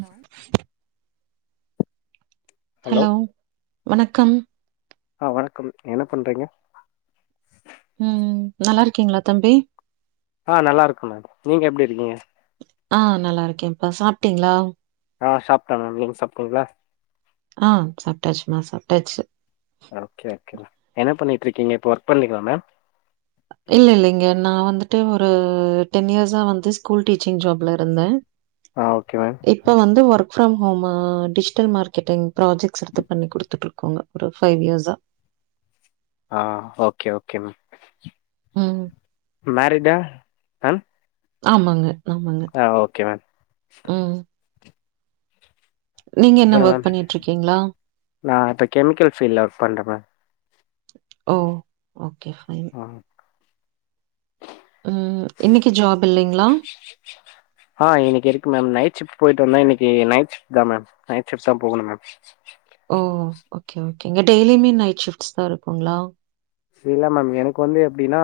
Hello hello வணக்கம் ஆ வணக்கம் என்ன பண்றீங்க ம் நல்லா இருக்கீங்களா தம்பி ஆ நல்லா இருக்க மேம் நீங்க எப்டி இருக்கீங்க ஆ நல்லா இருக்கேப்பா சாப்டீங்ளா ஆ சாப்ட்ட மேம் நீங்க சாப்டீங்க்ளா ஆ சாப்ட்டாசுமா சாப்ட்டாச்சு ஓகே ஓகே மே என்ன பண்ணிட்ருகிங்க இப்போ ஒர்க் பண்றீங்ளா மேம் இல்ல இல்லைங்க நா வந்துட்டு ஒரு டென் இயர்ஸா வந்து ஸ்கூல் டீச்சிங் ஜாப்ல இருந்த ஆ ஓகேங்க இப்ப வந்து work from home digital marketing projects எடுத்து பண்ணி கொடுத்துட்ருக்கோங்க ஒரு ஃபைவ் இயர்ஸா ஆ ஓகே ஓகே மே ம் மேரீட் ஆ அ ஆமாங்க ஆமாங்க ஓகே மேம் ம் நீங்க என்ன அப்புறௌ ஒர்க் பண்ணிட்டு இருக்கீங்களா நா இப்ப கெமிக்கல் ஃபீல்ட்ல ஒர்க் பண்றேமா ஓ ஓகே ஃபைன் ம் ம் இன்னிக்கு ஜாப் இல்லைங்ளா [inaudible] ஆ இன்னிக்கு இருக்கு மேம் நைட் ஷிஃப்ட் போயிட்டு வந்த இன்னிக்கு நைட் ஷிஃப்ட் தா மேம் நைட் ஷிஃப்ட் தா போகனு மேம் ஓ ஓகே ஓகே இங்க டெய்லியுமே நைட் ஷிஃப்ட்ஸ் தா இருக்குங்ளா இல்ல மேம் எனக்கு வந்து எப்டின்னா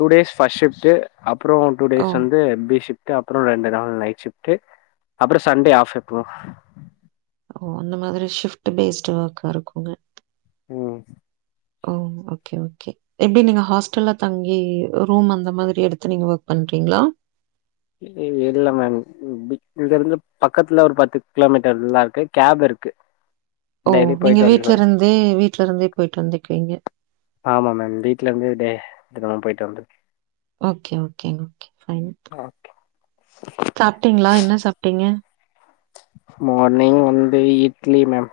டூ டேஸ் ஃபஸ்ட் ஷிப்ட்டு அப்புரோ டூ ஓ! டேஸ் வந்து பிசி அப்பரோ ரெண்டு நாள் நைட் ஷிஃப்டு அப்பரோ சண்டே ஆஃப் எப்ப ஓ அந்த மாதிரி ஷிஃப்ட்டு பேஸ்ட்டு ஒர்க்கா இருக்குங்க ம் ஓ ஓகே ஓகே எப்டி நீங்க ஹாஸ்டல்ல தங்கி ரூம் அந்த மாதிரி எடுத்து நீங்க ஒர்க் பண்றீங்ளா இல் இல்ல மேம் இதுலருந்து பக்கத்துல ஒரு பத்து கிலோமீட்டர்ல்லா இருக்கு கேப்ல இருக்கு ஓ டெய்லி நீங்க போயிட்டு வீட்ல வந்துருவே இருந்தே வீட்ல இருந்தே போயிட்டு வந்துக்குவீங்க ஆமா மேம் வீட்லருந்து டே இப்பதா போய்ட்டு வந்த okay okay okay fine okay சாப்டீங்களா என்ன சாப்டீங்க மார்னிங் வந்து இட்லி மேம்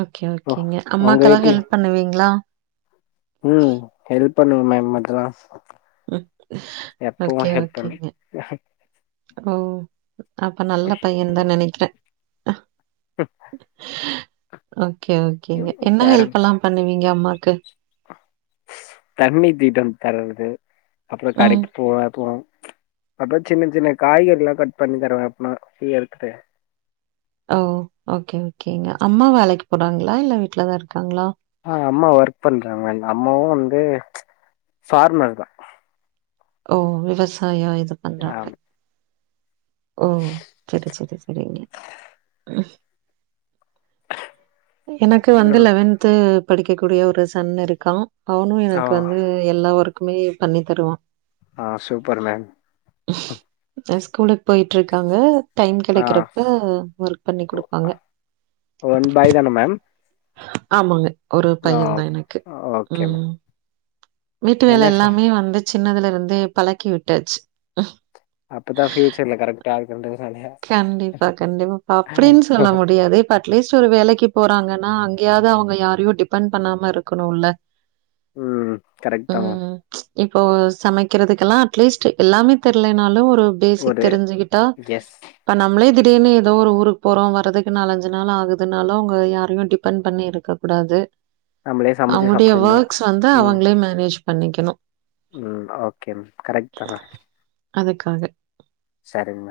ஓகே ஓ, ஓகேங்க உங்க அம்மாக்கெல்லா வீட்ல ஹெல்ப் பண்ணுவீங்களா ம் ஹெல்ப் பண்ணுவ மேம் மதுவா ம். எப்பவு ஓகே, ஹெல்ப் பண்ணி ஓகேங்க. ஓ அப்ப நல்ல பையன்தா நெனைக்கிறே [inaudible] ஓகே ஓகேங்க என்ன வேற ஹெல்பல பண்ணுவீங்க அம்மாக்கு தண்ணி தீட்டம் தரறது அப்புரோ ம். கடைக்கு போவா போ சின்ன சின்ன காய்கறிலா கட் பண்ணி தருவே அப்னா ஃப்ரிய இருகுது ஓ ஓகே ஓகேங்க அம்மா வேலைக்கு போறாங்ளா இல்ல வீட்லதா இருக்காங்ளா ஆ அம்மா ஒர்க் பண்றாங்க அம்மாவு வந்து ஃபார்மர்தா ஓ விவசாய இது பண்றாங்க ஆமா ஓ சரி சரி சரிங்க ம் எனக்கு வந்து அப்புறோ லெவன்து படிக்க கூடிய ஒரு சன் இருக்கா அவனு எனக்கு வந்து எல்லா வர்க்குமே பண்ணி தருவா ஆ சூப்பர்மேம் ஸ்கூலுக்கு போயிட்ருக்காங்க டைம் ஆ கெடக்கிறப்ப வர்க் பண்ணி குடுப்பாங்க ஒன் பாய் தான மேம் ஆமாங்க ஒரு ஆ பையந்தா எனக்கு ஓகே மேம் ம் வீட்டு என்ன வேல சார் எல்லாமே வந்து சின்னதுல இருந்தே பழக்கி உட்டாச்சு அப்பதா ஃபியூச்சர்ல கரெக்ட்டா இருக்கூண்ட்டு கண்டிப்பா கண்டிப்பா பா அப்டின்னு சொல்ல முடியாது அட்லீஸ்ட் ஒரு வேலக்கு போறாங்கன்னா அங்கயாவது அவங்க யாரையு டிபெண்ட் பண்ணாம இருக்கணுல்ல ம் கரெக்ட் தா மா இப்போ சமக்கறதுக்கெல்லா அட்லீஸ்ட் எல்லாமே தெர்லனாலு ஒரு பேசிக் ஒரு தெருஞ்சுகிட்டா எஸ் இப்ப நம்ளே திடீர்னு ஏதோ ஒரு ஊருக்கு போறோ வரதுக்கு நாலஞ்சு நாள் ஆகுதுனாலோ அவ்ங்க யாரையு டிபெண்ட் பண்ணி இருக்க கூடாது நம்மளே சமைச்சு அவங்களுடைய சாப்ட்டுணு வர்க்ஸ் வந்து ம் அவங்களே மேனேஜ் பண்ணிக்கணு‌ ம் ஓகே மேம் கரெக்ட்தா மேம் அதுக்காக செரிங்க.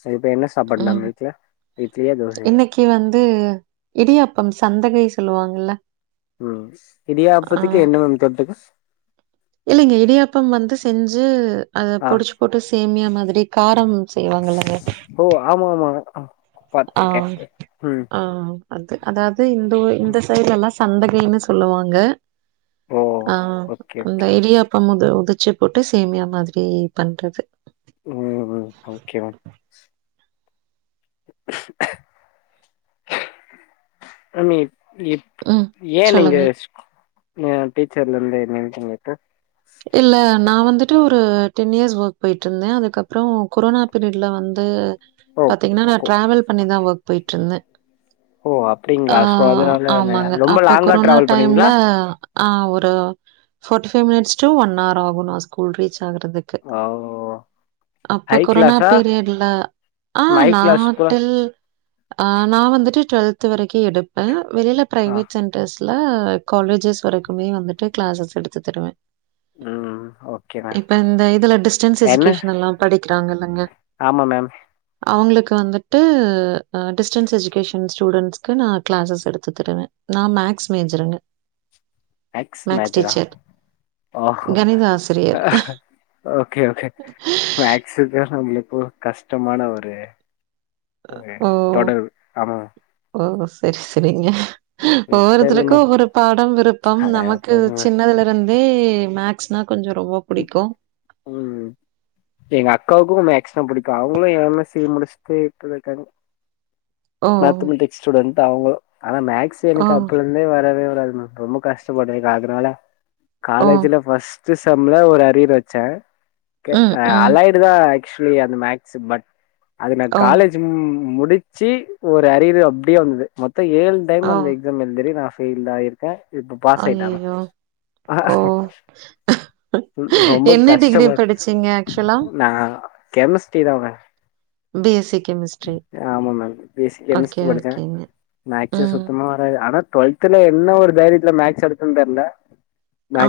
செரி இப்ப என்ன சாபாடு நம்ம வீட்ல. இட்லியா தோசையா கி வந்து இடியாப்பம் சந்தகை சொல்லுவாங்கல்ல. ம் ஆ இடியாப்பத்துக்கு என்ன மேம் தொட்டுக இல்லிங்க இடியாப்பம் வந்து செஞ்சு அ ஆ புடுச் போட்டு சேமியா மாதிரி காரம் செய்வாங்கல்லங்க ஓ ஆமா மா அ ஆ ஆ அது அதாவுது இந்த உ இந்த ம். சைடுலெல்லாம் சந்தகைன்னு சொல்லுவாங்க. ஓ ஆ ஓகே அந்த ஓகே இடியா ஆமங்க உதுச்சி போட்டு சேமியா மாதிரி பண்றது. ம் ம் ம் ஓகே மேம் மேம் எ எ ம். [inaudible] ஏன் நீங்க சொல்லுங்க. ஸ் ஏ டீச்சர்லேருந்து நின்னுட்டீங்க ப்ப இல்ல நா வந்துட்டு ஒரு டென் இயர்ஸ் வோக் போயிட்ருந்த அதுக்கப்புறம் கொரோனா பீரியட்ல வந்து ஓ பாத்தீங்கன்னா நான் ஓ டிராவல் பண்ணிதான் ஒர்க் போயிட்டு இருந்த ஓ ஆ அப்டிங்களா சோ அதனால ந- ஆமாங்க ரொம்ப அப்ப லாங்கா கொரோனா டிராவல் டைம்ல பண்ணுவீங்களா ஆ ஒரு forty five minutes to one hour ஆகும் நா ஸ்கூல் ரீச் ஆகுறது துக் ஓ அப்ப ஹை கொரோனா கிளாஸா பீரியட்ல ஆ ஹை கிளாஸ் கூட நாவந்ட்டு ஆ நான் வந்துட்டு டுவல்த் வரைக்கும் எடுப்ப வெளில ஆ பிரைவேட் சென்டர் ரெஸ்ல காலேஜஸ் வரைக்குமே வந்துட்டு கிளாஸஸ் எடுத்து தருவ ம் ம் ஓ இப்ப இந்த இதுல டிஸ்டன்ஸ் எஜுகேஷனல்லா படிக்கிறாங்கல்லங்க. ஆமா மேம் அவுங்களுக்கு வந்துட்டு அ டிஸ்டன்ஸ் எஜுகேஷன் ஸ்டூடெஸ்க்கு நா க்ளாஸஸ் எடுத்து தருவ நா மேக்ஸ் மேஜருங்க மேக்ஸ் மேஜரா ஆஹ கணித ஆசிரியர். அஹ ஓகே ஓகே மேக்ஸுக்கு ப்ப நம்ளுக்கு கஷ்டமான ஒரு ஒரு ஓ! தொடர் ஆமாங் ஓ செரி செரிங்க இப்ப இல்ல ஒவ்வொருத்தருக்கு மேம் ஒவ்வொரு பாடம் விருப்பம் அட நமக்கு போங்க மேம் சின்னதுலெ வந்தே மேக்ஸ்னா கொஞ்சோ ரொம்ப புடிக்கு. ம் ம் ம் எங்க அக்காவுக்கு மேக்ஸ்னா புடிக்கு அவுங்களு எம் எஸ் சி முடிச்சுட்டு இப்ப இருக்காங்க. ஓ! மேத்தமெட்டிக்ஸ் ஸ்டூடண்ட் அவுங்களு. ஆனா மேக்ஸ் ஓ! எனக்கு அப்பலேந்தே வரவே வராது மேம். ரொம்ப கஷ்டப்படுறீங்க அதனால ஓ! காலேஜ்ல ஃபர்ஸ் சிஸ் செம்ல ஒரு அரியரு வச்ச ஒகே ம், ம். அலைய் இதுல ஆக்சுவலி அந்த மேக்ஸ் பட் அது நா ஓ! காலேஜ் ம்ம்ம்ம் முடிச்சி ஒரு அரியரு அப்படியே வந்தது மொத்த ஏழு டைம் ஓ! அந்த எக்ஸாம் எழுதுறி நா ஃபெயில் ஆயிரு அ இப்ப பாஸ் ஆய்ட்ட ஆமா அய்யய்யோ! ஓ! ம் ரொம்ப என்ன டிகிரி கஷ்டமா படிச்சீங்க ஆக்சுவலா? நா கெமிஸ்டரி தா பிஎஸ்சி கெமிஸ்ட்ரி. ஆமா மேம் பேசிக் ஓகே, கெமிஸ்ட்ரி படிச்ச ஓகேங்க. மேக்ஸ் ம். சுத்தமா அ வராது ஆனா டுவல்துல என்ன ஒரு தைரியத்துல மேக்ஸ் எடுத்ததெரில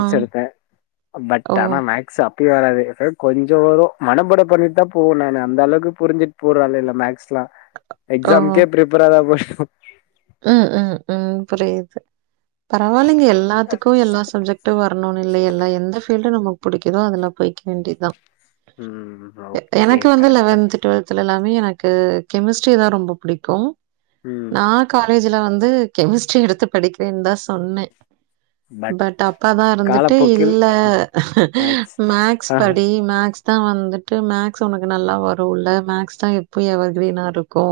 ஆ. எடுத்த ஓ! பட் ஆனா மேக்ஸ் அப்பய வராது கொஞ்சோ வரு மனபாட பண்ணிட்டு தா போப்றாங்க அந்த அளவுக்கு புரிஞ்சு பூர்ல இல்ல மேக்ஸல்லாம் ஓ! எக்ஸாம்க்கே பிரிப்பராதா போய் அ அ அம் புரியிது பரவாயில்லலைங்க எல்லாத்துக்கும் எல்லா சப்ஜெக் யிட்டு வரணுன்னு இல்லை எல்ல எந்த ஃபீல்ட் நமக்கு பிடிக்குதோ அதுல போய்க வேண்டியதா ம் எ ஓகே எனக்கு வந்து கரெக்ட் லெவன்த்து டுவெல்த் செல எல்லாமே எனக்கு கெமிஸ்ட்ரி தா ரொம்ப புடிக்கும் ம் நான் காலேஜுல வந்து கெமிஸ்ட்ரி எடுத்து படிக்கிறேன்தா சொன்னே பட் அப்பாதா இருந்துட்டு காலப்போக்கில் இல்ல மேக்ஸ் மேக்ஸ் படி மேக்ஸ் அதா வந்துட்டு மேக்ஸ் உனக்கு நல்லா வரோல மேக்ஸ்தா எப்பயோ எவர் கிரீனா இருக் கோ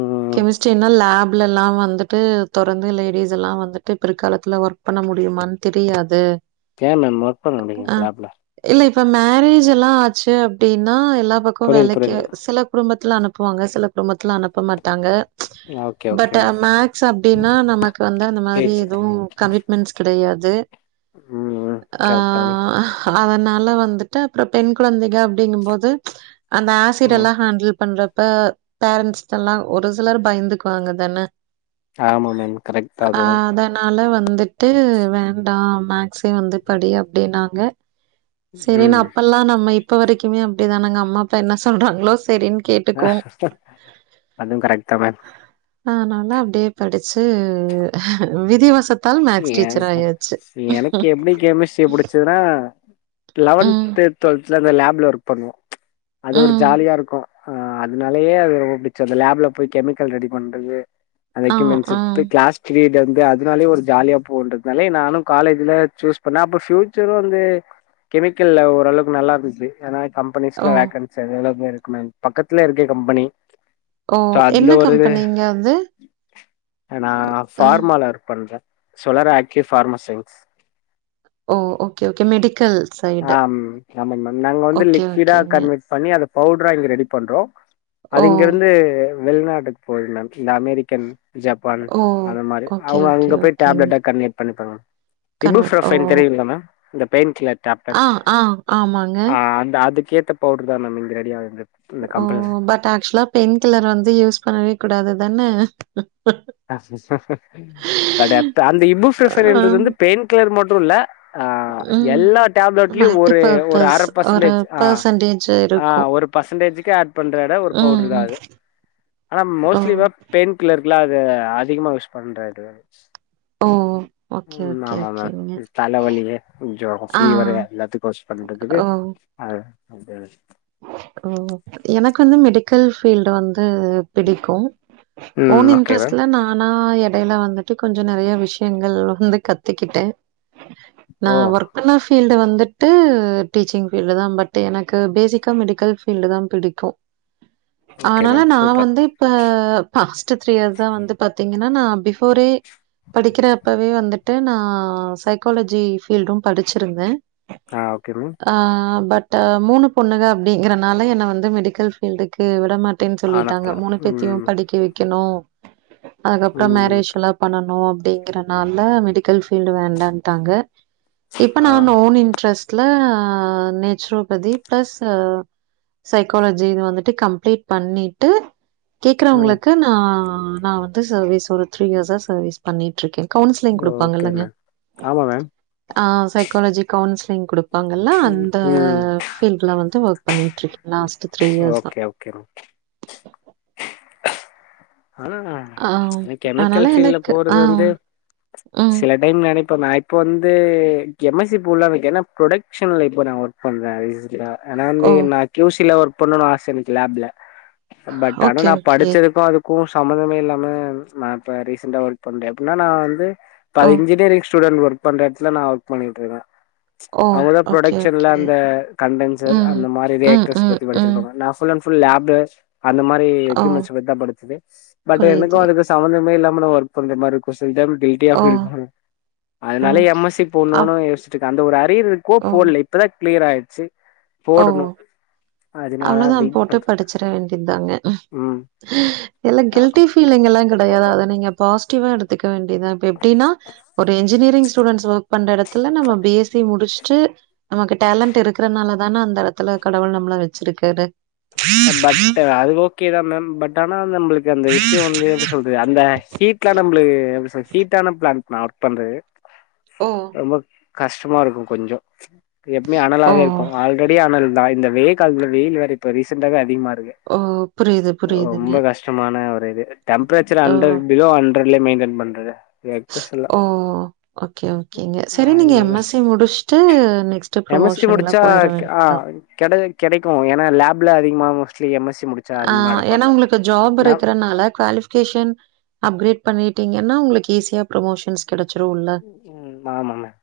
ம் கெமிஸ்ட்ரீனா லேப் உள்ளலா வந்துட்டு தொடர்ந்து லேடிஸ் எல்லா வந்துட்டு பிற்காலத்துல ஒர்க் பண்ண முடியுமான் தெரியாது ஏ மேம் ஒர்க் பண்ண அ முடியுங்க லேப்ல இல்ல இப்ப மேரேஜ் எல்லா ஆச்சு அப்டீன்னா எல்லா பக்கோ புரியுது வேலைக்கு புரியுது சில குடும்பத்துல அனுப்புவாங்க சில குடும்பத்துல அனுப்ப மாட்டாங்க okay okay but ma'am maths அப்டீன்னா நமக்கு வந்து அந்த மாரி கேச்சு. எதுவு கமிட்மெண்ட்ஸ் கெடையாது ம் ஆ கரெக்ட் தான் அதனால வந்துட்டு அப்புறோ பெண் குழந்தைங்க அப்டீங்கும்போது அந்த ஆசிட் ம் எல்லா ஹேண்டில் பண்றப்ப பேரண்ட்ஸுக்குல்லா ஒரு சிலர் பயந்துக்குவாங்க தானே ஆமா மேம் கரெக்டாதா அதுவு நாலா வந்துட்டு வேண்டா மேக்ஸே வந்து படி அப்டீன்னாங்க சரின்னு ம் அப்பல்லா நம்ம இப்ப வரைக்குமே அப்டிதானுங்க அம்மா அப்பா என்ன சொல்றாங்களோ செரின்னு அதுவு கரெக்ட் தா மேம் அதனால அப்டியே படிச்சு விதி வசத் ஏ சா எனக்கு எப்டி கெமிஸ்ட்ரி புடிச்சதுன்னா ம், லெவன்து டுவெல்த்துலா அந்த லேப்ல ஒர்க் பண்ணுவோ அது ஒரு ம். ஜாலியாருக்கோ ஆ அதனாலயே அது ரொம்போ புடிச்சது அந்த லேப்ல போய் கெமிக்கல் ரெடி பண்றது அந்த ஆ, எக்யூப்மென்ட்ஸு ஆ. எடுத்து க்ளாஸ் லீடர்ந்து அதனாலே ஒரு ஜாலியா போவுன்றதுனாலே நானோ காலேஜ்ல சூஸ் பண்ணே அப்றோ ஃபியூச்சரு வந்து கெமிக்கல்ல ஓரளவுக்கு நல்லா இருந்துச்சு ஏன்னா கம்பெனிஸ்ல ஓ, வேக்கன்சி அவைலபில்லா இருக்கு மேம் பக்கத்துல இருக்கே கம்பெனி ஓ. சோ அந்த என்ன ஒரு இது கம்பெனிங்க அது? நா ஆ. ஃபார்மால ஒர்க் பண்றே சோலார் ஆக்கீவ் ஃபார்மா சைன்ஸ் ஓ ஓகே ஓகே மெடிக்கல் சைடு. ஆம் ஆமாங்க மேம் நாங்க வந்து ஓகே, லிக்விடா ஓகேங்க. கன்வெர்ட் பண்ணி அத பவுடரா இங்க ரெடி பண்றோ ஓ! அது இங்கிருந்து வெளிநாட்டுக்கு போகுது மேம் இந்த அமெரிக்கன் ஜப்பான் ஓ! அந்த மாரி ஓகே, அவுங்க ஓகே, அங்க போய் ஓகேங்க. டேப்லெட்டா கன்வெர்ட் பண்ணிப்பாங்க இபு கன்வெர்ட் ஓ! ப்ரோஃபைல் தெரியுல மேம் அந்த பெயின் கில்லர் ஆ, டாப்டக் ஆ, ஆமாங்க. அ அந்த அதுக்கேத்த பவுடுருதா மேம் இங்க ரெடியா ஆகுது இந்த ஓ கம்பெனில பட் ஆச்சுவலா பெயின் கில்லர் வந்து யூஸ் பண்ணவே கூடாதுதானே பட் அந்த இபு ப்ரோஃபைல் இன்றது ஆம், வந்து பெயின் கில்லர் மட்டு இல்ல ஆ ம். எல்லா டாப்லட்லயு மல்டி ஒரு ஒரு பர்ப்பஸ் அர ஒரு பசன்டேஜ் ஆ பெர்சன்டேஜ் ஆ இருக்கும். ஒரு பசன்டேஜ்க்கு ஆட் பண்ற எட ஒரு ம், பவுடுரு தா ம். அது ஆனா ஓ! மோஸ்ட்லி வோ பெய்ன் கில்லர்குல்லா அத அதிகமா யூஸ் பண்ற இதாயிச்சு ஓ! ஓகே, ம் ஓகே, ஆமாங்க ஓகேங்க. திஸ் தலவலியே ஜொரோ ஆ, ஃபீவரு எல்லாத்துக்கோ பண்றதுக்கு ஓ, ஆ இதே ஓ எனக்கு வந்து மெடிக்கல் ஃபீல்டு வந்து பிடிக்கோ ஓன் ம் ஓகே மேம் இன்ட்ரெஸ்ட்ல நானா எ டைல வந்துட்டு கொஞ்சோ நெறைய விஷ்யங்கள் வந்து கத்துக்கிட்டு நா ஓ ஒர்க் பண்ண ஃபீல்டு வந்துட்டு டீச்சிங் ஃபீல்டு தா பட் எனக்கு பேசிக் கா மெடிக்கல் ஃபீல்டு தா பிடிக்கோ ஓகே அதனால மேம் நா சூப்பர் வந்து இப்ப பாஸ் ட்டு த்ரீ இயர்ஸ் தா வந்து பாத்தீங்கன்னா நா பி ஃபோரே படிக்கிற அப்பவே வந்துட்டு நா சைக்காலஜி ஃபீல்டும் படிச்சிருந்தே ஆ ஓகே மேம் ஆ பட் மூணு பொண்ணுங்க அப்டீங்றனால என்ன வந்து மெடிக்கல் ஃபீல்டுக்கு விடமாட் டேனு ஆனப்பழ சொல்லிட்டாங்க மூணு பேத்தயு ம் ‌படிக்க வெக்கணோ அதுக்கப்றோ ம் மேரேஜ்லா பண்ணனோ அப்டின் ன்றனால மெடிக்கல் ஃபீல்டு வேண்டான்ட்டாங்க இப்ப நா ஆ ஓன் இன்ட்ரெஸ் ட்ல நேச்ரோபதி ப்ளஸ் அ சைக்காலஜி இது வந்துட்டு கம்ப்ளீட் பண்ணிட்டு ம் கேக்றவங்களுக்கு நா நா வந்து சர்வீஸ் ஒரு த்ரீ இயர்ஸா சர்வீஸ் பண்ணிட்ருக்கே கவுன்சிலிங் ஓகே குடுப்பாங்கல்லங்க மேம் ஆமா மேம் ஆ சைகாலஜி கவுன்சிலிங் குடுப்பாங்கல்ல அந்த ம் ஃபீல்ட்ல வந்து ஒர்க் பண்ணிட்டுருக்கே லாஸ்ட்டு த்ரீ இயர்ஸ்ஸா ஓகே ஓகே ஆனா ஆ அந்த அதனால கெமிக்கல் ஃபீல்ட்ல எனக்கு போறது ஆ வந்து ம். சில டைம் நெனைப்பே நா இப்போ வந்து எம் எஸ் சி போட்லான் இருக்கே என்னா ப்ரொடக்ஷன்ல இப்ப நா ஒர்க் பண்றே [unintelligible] ஆனா வந்து ஓ! நா க்யூசில ஒர்க் பண்ணுன்னு ஆச எனக்கு லேப்ல பட் ஆனா ஓகே, நா ஓகே. படிச்சதுக்கு அது க்கு சம்மந்தமே இல்லாம நா இப்ப ரீசெண்டா ஒர்க் பண்றே எப்டின்னா நா வந்து இப்ப ஓ! இன்ஜினியரிங் ஸ்டூடெண்ட் ஒர்க் பண்ற எட்த்துல நா ஒர்க் பண்ணிட்ருக்கே ஓ! அவுங்க தா ஓகே, ப்ரொடக்ஷன்ல ஓகே. அந்த கண்டன்சர் அந்த மாரி ரியாக்டர்ஸ் பத்தி படிச்சிருப்பாங்க நா ஃபுல்லன்ஃபுல் லேப்ல அந்த மாரி எக்கியூப்மெண்ட்ஸ் பத்தி தா படிச்சது பட் எனக்கு புரியுது. அதுக்கு தா சம்மந்தமே இல்லாம நா ஒர்க் பண்ற மாரிருக்கு சில டைம் கில் டியா ஓ! ஃபீல் பண்ணுவே ஓ! அதனால எம் எஸ் சி அப் போணுனு யோச்சுட்டுருக்கே அந்த ஒரு அரியர் இருக்கு ஓ! போலே இப்ப தா க்ளியராயிச்சு ஓ அவ்ளோதா வெயிட் போட்டு பண்றே படிச்சிற வேண்டியதாங்க ம் இல்ல கில்டி ஃபீலிங்லா கெடையாது அத நீங்க பாசிட்டிவா எடு துக்க வேண்டிதா இப்ப எப்டினா ஒரு இன்ஜினியரிங் ஸ்டூடெண்ட்ஸ் ஒர்க் பண்ற எடத்துல நம்ம பி எஸ் சி முடிச் சு நமக்கு டேலண்ட் இருக்றனால தான அந்த எடத்துல கடவுள் நம்ள வெச்சிருக்காரு அ பட் டு அது ஓகே தா மேம் பட் டு ஆனா நம்ளுக்கு அந்த விஷ்யோ வந்து எப்டி சொல்றது அந்த ஹீட்ல நம்ளுக்கு எப்டி சொ ஹீட்டான ப்ளான்ட் நா ஒர்க் பண்றது ஓ! ரொம்ப கஷ்டமாருக்கு கொஞ்சோ எப்மே ஓ! அனலாவே இருக்கு ஆல்ரெடி அனல் தா இந்த வெயி காலத்துல வெயிலு வேற இப்ப ரீசண்டாவே அதிகமாருக்கு ஓ! புரியுது, புரியுதுங்க. ரொம்ப கஷ்டமான ஒரு இது டெம்பரேச்சர் ஓ! அண்டர் பிலோ அண்ட்ரல மெய்ன்டன் பண்றது எக்கச்செல்லா ஓ ஓகே ஓகேங்க செரி நீங்க எம் அதனால எஸ் சி முடிஷ்ட்டு நெக்ஸ்ட் எம் எஸ் சி ப்ரமோஷன்ல முடிச்சா போயிற ஆ வேண்டியதுதான். கெடைக்கு ஏன்னா லேப்ல அதிகமா மோஸ்ட்லி எம் எஸ் சி முடிச்ச ஆ ஏன்னா உங்களுக்கு ஜாப் இருக்கறனால குவாலிஃபை லொகேஷன் அப்கிரேட் பண்ணிட்டீங்கன்னா உங்களுக்கு ஈஸியா பிரமோஷன்ஸ் கெடைச்சிருல்ல ம் ஆமா மேம்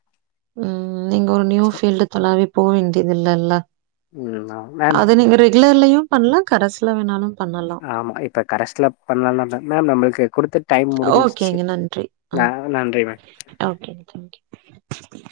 ம் நீங்க ஒரு நியூ பீல்டு தொலாவி போ வேண்டியது இல்லல்ல ம் ஆ மேம் அது நீங்க ரெகுலர்லயு பண்ணலா கரசுல வேணாலு பண்ண ஆமாம் இப்ப கரஸ்ல பண்ணலால்ல மேம் நம்மளுக்கு குடுத்துட் டைம் முடிஞ்ச்சிருச்சு ஓகேங்க. நான் நன்றி ma'am okay okay okay okay